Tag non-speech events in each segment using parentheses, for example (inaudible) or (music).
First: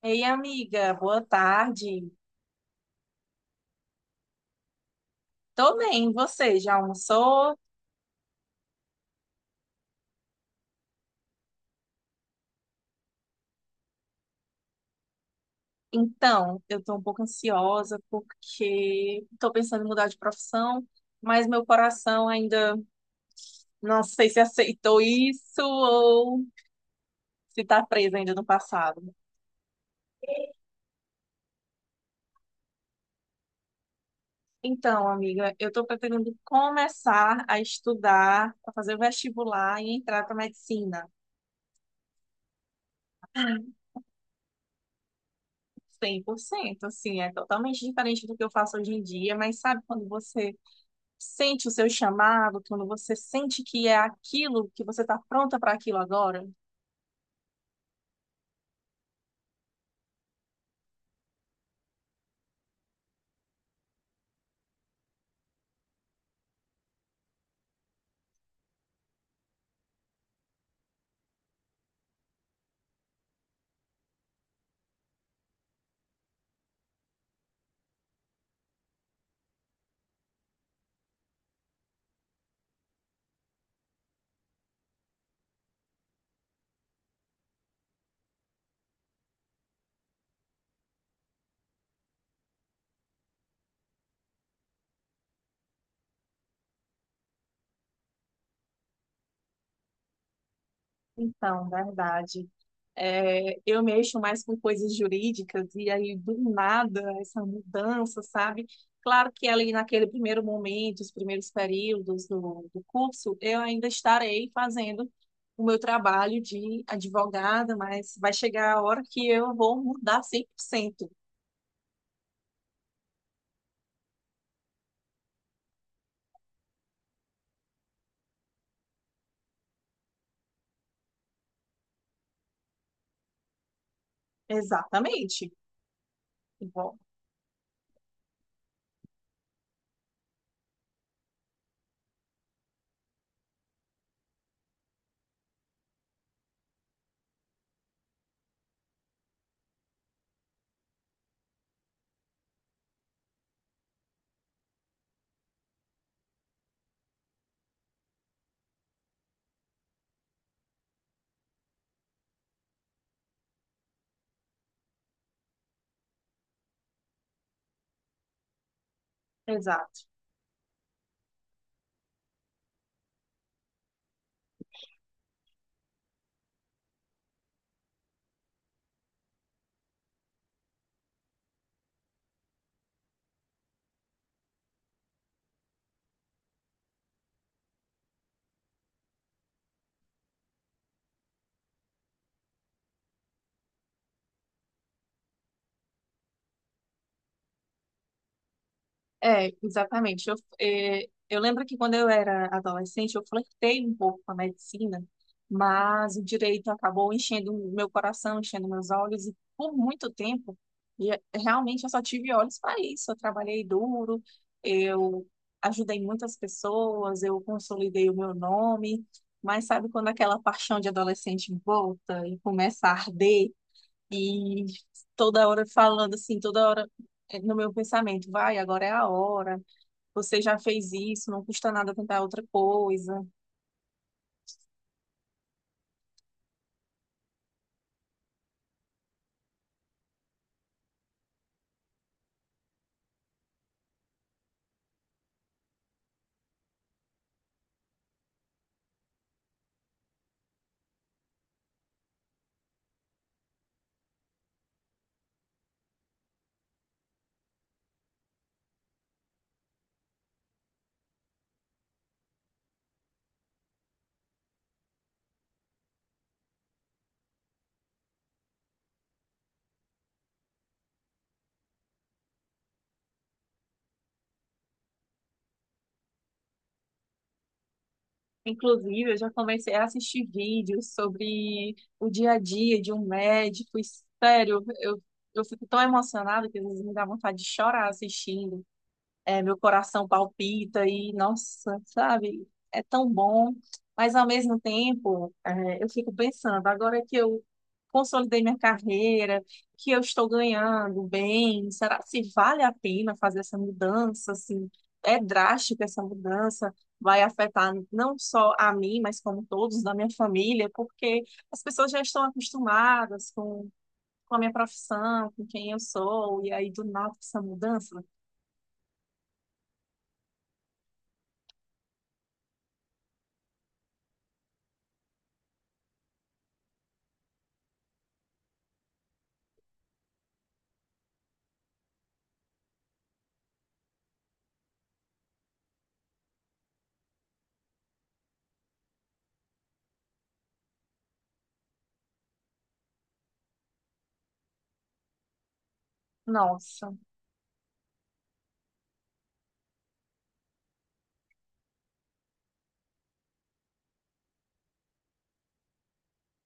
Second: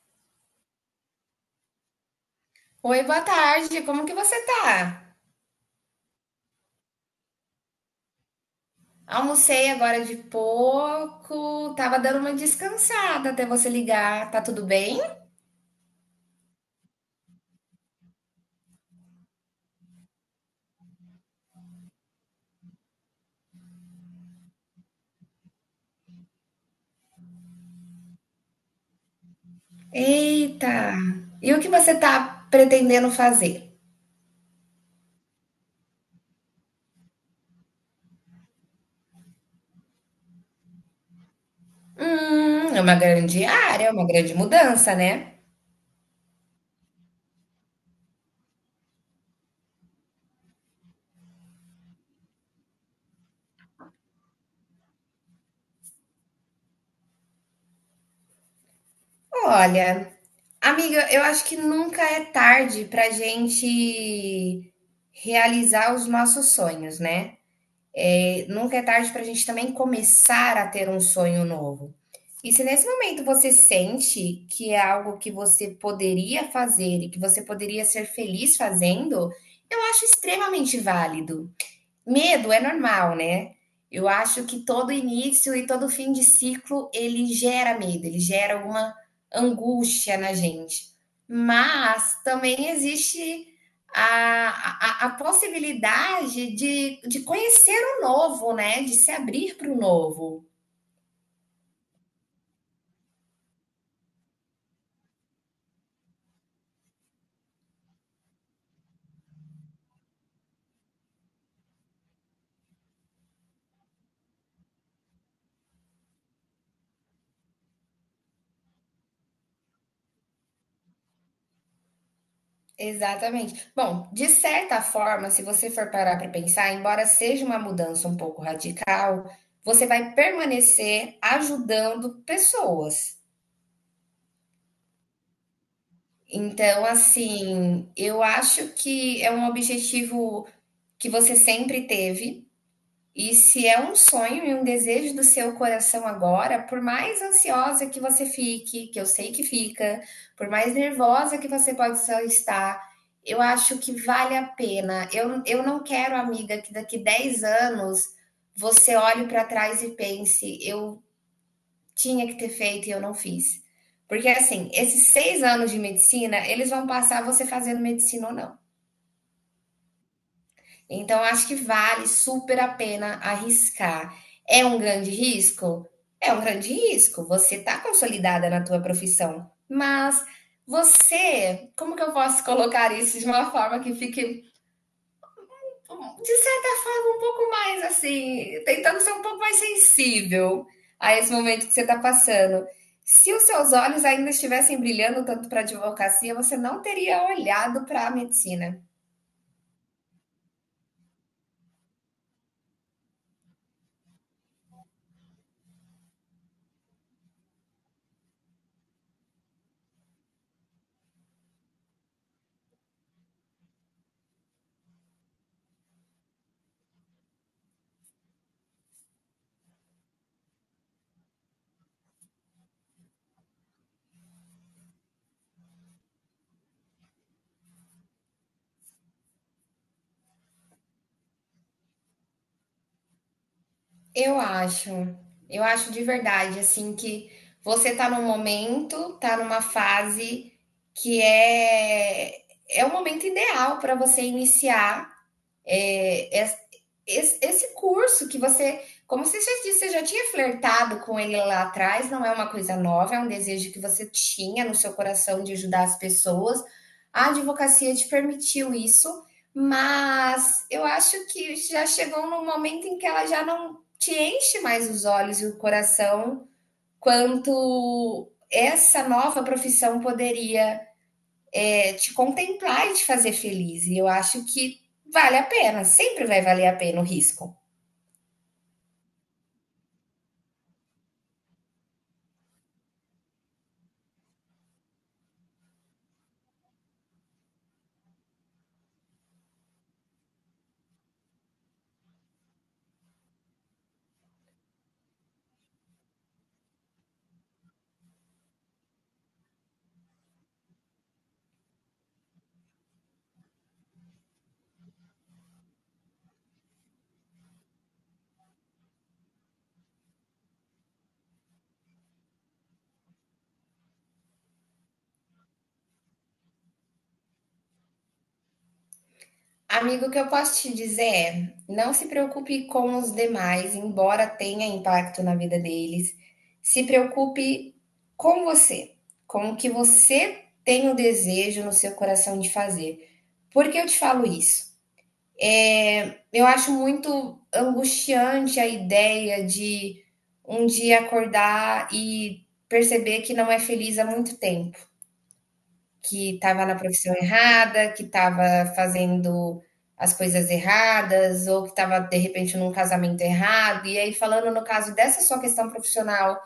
Ei, amiga, boa tarde. Oi, boa tarde. Como que você tá? Tô bem, você já almoçou? Almocei agora de pouco, tava dando uma descansada até você ligar. Tá tudo bem? Então, eu tô um pouco ansiosa porque tô pensando em mudar de profissão, mas meu coração ainda, não sei se aceitou isso ou se tá preso ainda no passado. Eita! E o que você tá pretendendo fazer? Então, amiga, eu tô pretendendo começar a estudar, a fazer o vestibular e entrar para medicina. É uma grande área, é uma grande mudança, né? 100%, assim, é totalmente diferente do que eu faço hoje em dia, mas sabe quando você sente o seu chamado, quando você sente que é aquilo, que você está pronta para aquilo agora? Olha, amiga, eu acho que nunca é tarde pra gente realizar os nossos sonhos, né? É, nunca é tarde para a gente também começar a ter um sonho novo. E se nesse momento você sente que é algo que você poderia fazer e que você poderia ser feliz fazendo, eu acho extremamente válido. Medo é normal, né? Eu acho que todo início e todo fim de ciclo ele gera medo, ele gera alguma angústia na gente. Mas também existe a possibilidade de conhecer o novo, né? De se abrir para o novo. Então, verdade. É, eu mexo mais com coisas jurídicas e aí do nada essa mudança, sabe? Claro que ali naquele primeiro momento, os primeiros períodos do curso, eu ainda estarei fazendo o meu trabalho de advogada, mas vai chegar a hora que eu vou mudar 100%. Exatamente. Bom, de certa forma, se você for parar para pensar, embora seja uma mudança um pouco radical, você vai permanecer ajudando pessoas. Exatamente. Então, Bom, assim, eu acho que é um objetivo que você sempre teve, e se é um sonho e um desejo do seu coração agora, por mais ansiosa que você fique, que eu sei que fica, por mais nervosa que você pode só estar, eu acho que vale a pena. Eu não quero, amiga, que daqui 10 anos você olhe para trás e pense, eu tinha que ter feito e eu não fiz. Porque, assim, esses 6 anos de medicina, eles vão passar você fazendo medicina ou não. exato. Então, acho que vale super a pena arriscar. É um grande risco? É um grande risco. Você está consolidada na tua profissão, mas você, como que eu posso (laughs) colocar isso de uma forma que fique de certa forma, um pouco mais assim, tentando ser um pouco mais sensível a esse momento que você está passando. Se os seus olhos ainda estivessem brilhando tanto para a advocacia, você não teria olhado para a medicina. É, exatamente. Eu, é, eu lembro que quando eu era adolescente, eu flertei um pouco com a medicina, mas o direito acabou enchendo o meu coração, enchendo meus olhos, e por muito tempo, e realmente eu só tive olhos para isso. Eu trabalhei duro, eu ajudei muitas pessoas, eu consolidei o meu nome, mas sabe quando aquela paixão de adolescente volta e começa a arder? E toda hora falando assim, toda hora no meu pensamento, vai, agora é a hora, você já fez isso, não custa nada tentar outra coisa. Eu acho, eu acho de verdade, assim, que você está num momento, está numa fase que é, é o momento ideal para você iniciar é, es- esse curso que você, como você já disse, você já tinha flertado com ele lá atrás, não é uma coisa nova, é um desejo que você tinha no seu coração de ajudar as pessoas. A advocacia te permitiu isso, mas eu acho que já chegou num momento em que ela já não te enche mais os olhos e o coração quanto essa nova profissão poderia te contemplar e te fazer feliz. E eu acho que vale a pena, sempre vai valer a pena o risco. Inclusive, eu já comecei a assistir vídeos sobre o dia a dia de um médico, e, sério, eu fico tão emocionada que às vezes me dá vontade de chorar assistindo. É, meu coração palpita e, nossa, sabe, é tão bom. Mas, ao mesmo tempo, é, eu fico pensando, agora que eu consolidei minha carreira, que eu estou ganhando bem, será se vale a pena fazer essa mudança, assim, é drástica essa mudança, vai afetar não só a mim, mas como todos da minha família, porque as pessoas já estão acostumadas com a minha profissão, com quem eu sou, e aí do nada essa mudança, Amigo, o que eu posso te dizer é: não se preocupe com os demais, embora tenha impacto na vida deles. Se preocupe com você, com o que você tem o desejo no seu coração de fazer. Por que eu te falo isso? É, eu acho muito angustiante a ideia de um dia acordar e perceber que não é feliz há muito tempo, que estava na nossa. profissão errada, que estava fazendo as coisas erradas, ou que estava de repente num casamento errado. E aí, falando no caso dessa sua questão profissional,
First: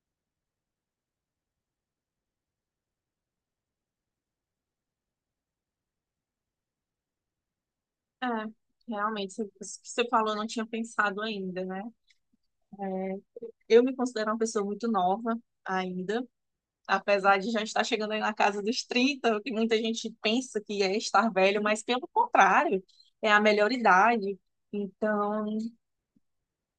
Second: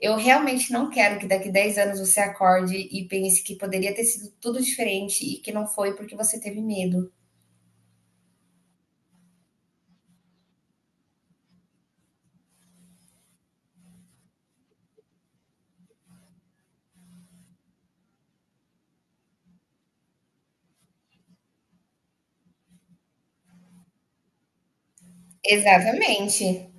eu realmente não quero que daqui 10 anos você acorde e pense que poderia ter sido tudo diferente e que não foi porque você teve medo. É, realmente, isso que você falou, eu não tinha pensado ainda, né? É, eu me considero uma pessoa muito nova ainda, apesar de já estar chegando aí na casa dos trinta, o que muita gente pensa que é estar velho, mas pelo contrário, é a melhor idade. Então, Exatamente.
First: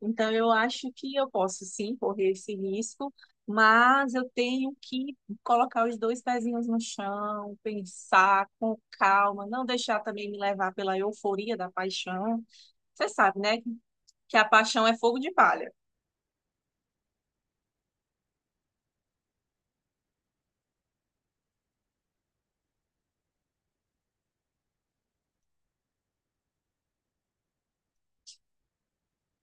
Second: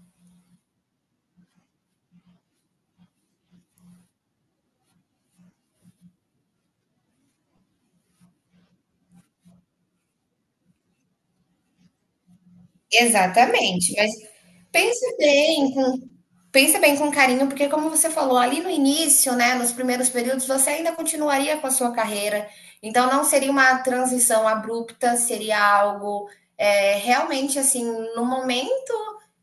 então, eu acho que eu posso sim correr esse risco, mas eu tenho que colocar os dois pezinhos no chão, pensar com calma, não deixar também me levar pela euforia da paixão. Você sabe, né? Exatamente, mas Que a paixão é pense fogo de palha. bem com Pensa bem com carinho, porque como você falou ali no início, né, nos primeiros períodos, você ainda continuaria com a sua carreira. Então não seria uma transição abrupta, seria algo realmente assim, no momento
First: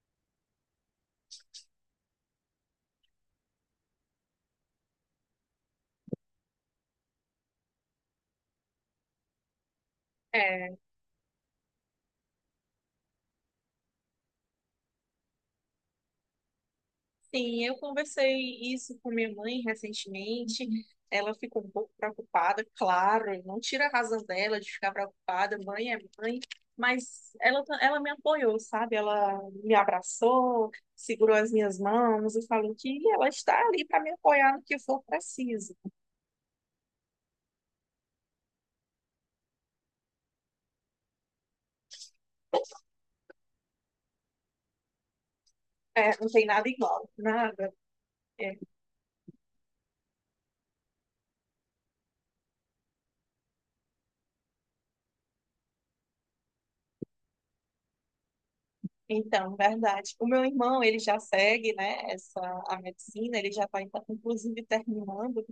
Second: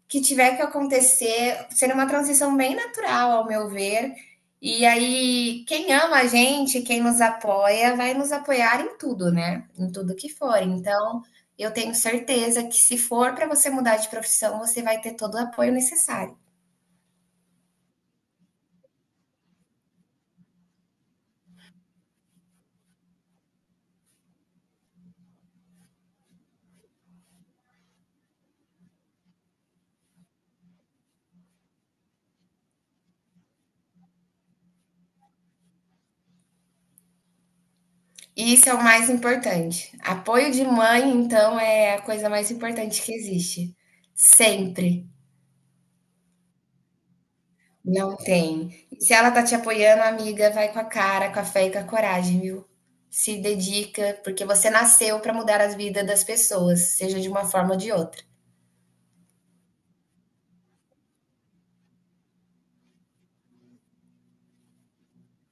que tiver que acontecer, seria uma transição bem natural, ao meu ver. E aí, quem ama a gente, quem nos apoia, vai nos apoiar em tudo, né? Em tudo que for. É, Então, eu tenho certeza que se for para você mudar de profissão, você vai ter todo o apoio necessário. sim, eu conversei isso com minha mãe recentemente. Ela ficou um pouco preocupada, claro, não tira a razão dela de ficar preocupada, mãe é mãe, mas ela, ela me apoiou, sabe? Ela me abraçou, segurou as minhas mãos e falou que ela está ali para me apoiar no que for preciso. Isso é o mais importante. Apoio de mãe, então, é a coisa mais importante que existe. Sempre. É, não tem nada igual, nada. Não tem. E se ela tá te apoiando, amiga, vai com a cara, com a fé e com a coragem, viu? Se dedica, porque você nasceu pra mudar as vidas das pessoas, seja de uma forma ou de outra. Então, verdade. O meu irmão, ele já segue, né, essa, a medicina, ele já está inclusive terminando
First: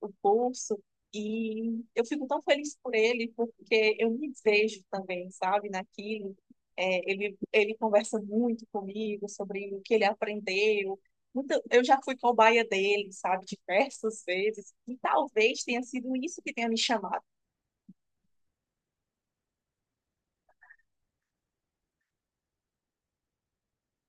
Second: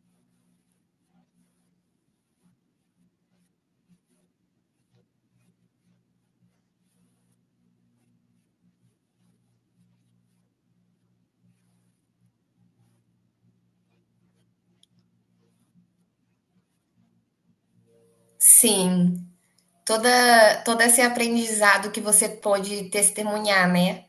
o curso e eu fico tão feliz por ele porque eu me vejo também, sabe, naquilo. É, ele conversa muito comigo sobre o que ele aprendeu. Eu já fui cobaia dele, sabe, diversas vezes e talvez tenha sido isso que tenha me chamado. Sim, toda todo esse aprendizado que você pôde testemunhar, né?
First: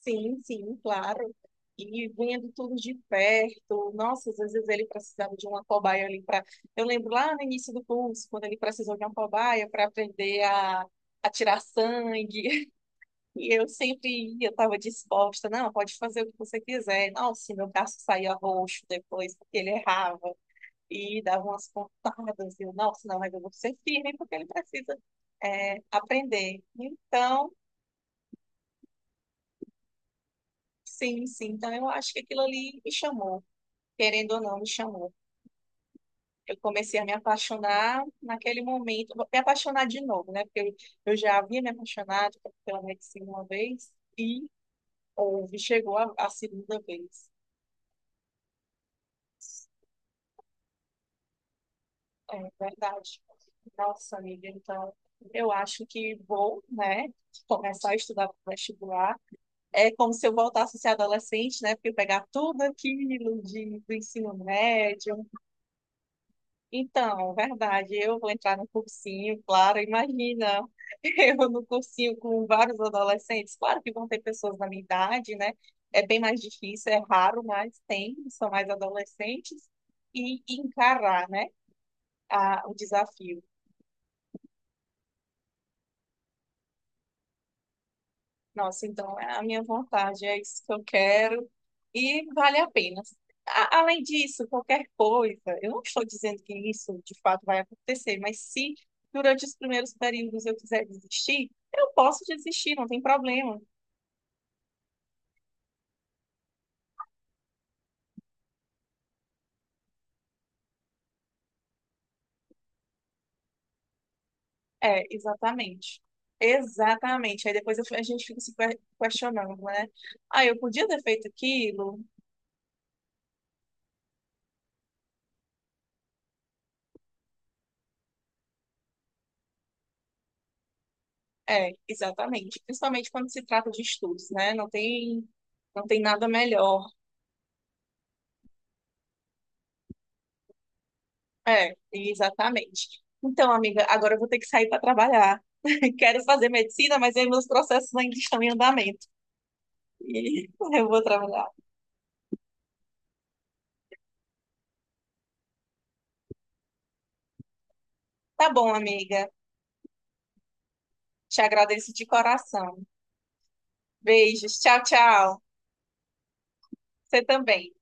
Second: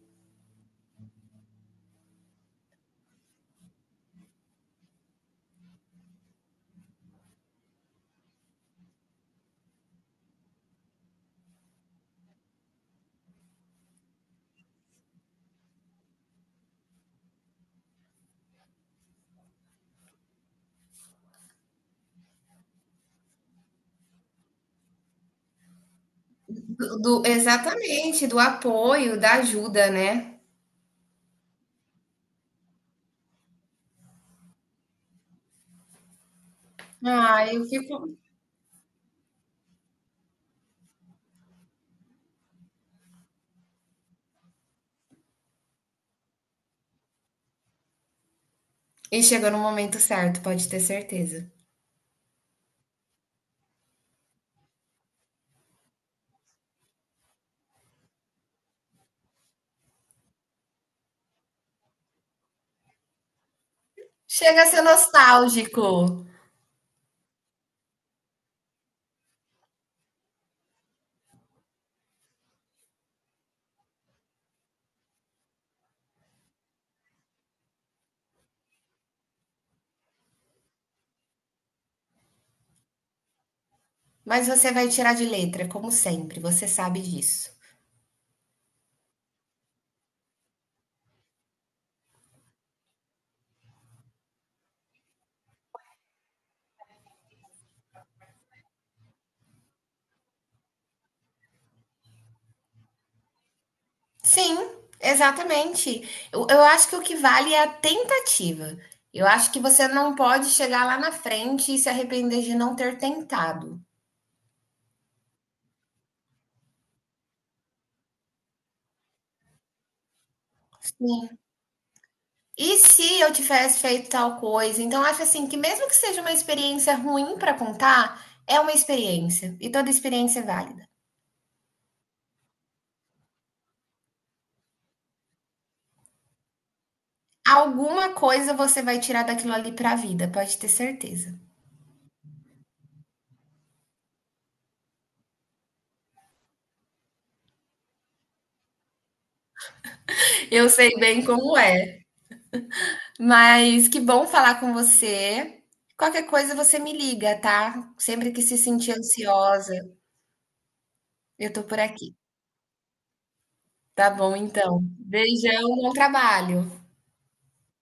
Sim, sim, claro. E vinha de tudo de perto. Nossa, às vezes ele precisava de uma cobaia ali para. Eu lembro lá no início do curso, quando ele precisou de uma cobaia para aprender a tirar sangue. (laughs) E eu sempre ia, estava disposta. Não, pode fazer o que você quiser. Nossa, meu braço saía roxo depois, porque ele errava. E dava umas pontadas. E eu, nossa, não, mas eu vou ser firme, porque ele precisa, é, aprender. Do Então, exatamente, do apoio, da ajuda, né? sim, sim. Então, eu acho que aquilo ali me chamou, querendo ou não, me chamou. Eu comecei a me Ah, eu apaixonar fico. naquele momento, me apaixonar de novo, né? Porque eu já havia me apaixonado pela medicina uma vez e houve, chegou a segunda vez. E chegou no momento certo, pode ter certeza. É verdade. Nossa, amiga, então eu acho que vou, né, começar a estudar para vestibular. É como se eu voltasse a ser adolescente, né? Porque eu pegar tudo aquilo do ensino Chega a ser médio. nostálgico, Então, verdade, eu vou entrar no cursinho, claro, imagina, (laughs) eu no cursinho com vários adolescentes, claro que vão ter pessoas da minha idade, né? É bem mais difícil, é raro, mas tem, são mais adolescentes, e encarar, né, o desafio. mas você vai tirar de letra, como sempre, você sabe disso. Nossa, então é a minha vontade, é isso que eu quero e vale a pena. Além disso, qualquer coisa, eu não estou dizendo que isso de fato vai acontecer, mas se durante os primeiros períodos eu quiser desistir, eu posso desistir, não tem problema. Sim, exatamente. Eu acho que o que vale é a tentativa. Eu acho que você não pode chegar lá na frente e se arrepender de não ter tentado. É, exatamente. Exatamente. Aí depois eu a gente fica se questionando, né? Ah, eu podia ter feito Sim. aquilo? E se eu tivesse feito tal coisa? Então, acho assim que, mesmo que seja uma experiência ruim para contar, é uma experiência. E toda experiência é válida. É, exatamente. Principalmente quando se trata de estudos, né? Não tem, não tem nada melhor. Alguma coisa você vai tirar daquilo ali para a vida, pode ter certeza. É, exatamente. Então, amiga, agora eu vou ter que sair para trabalhar. (laughs) Quero fazer medicina, mas aí meus processos ainda estão em andamento. E Eu (laughs) eu sei vou bem trabalhar. como é, mas que bom falar com você. Qualquer coisa você me liga, tá? Sempre que Tá se bom, sentir amiga. ansiosa, Te eu tô por agradeço de aqui. coração. Tá bom, Beijos. Tchau, então. tchau. Beijão, bom trabalho. Você também.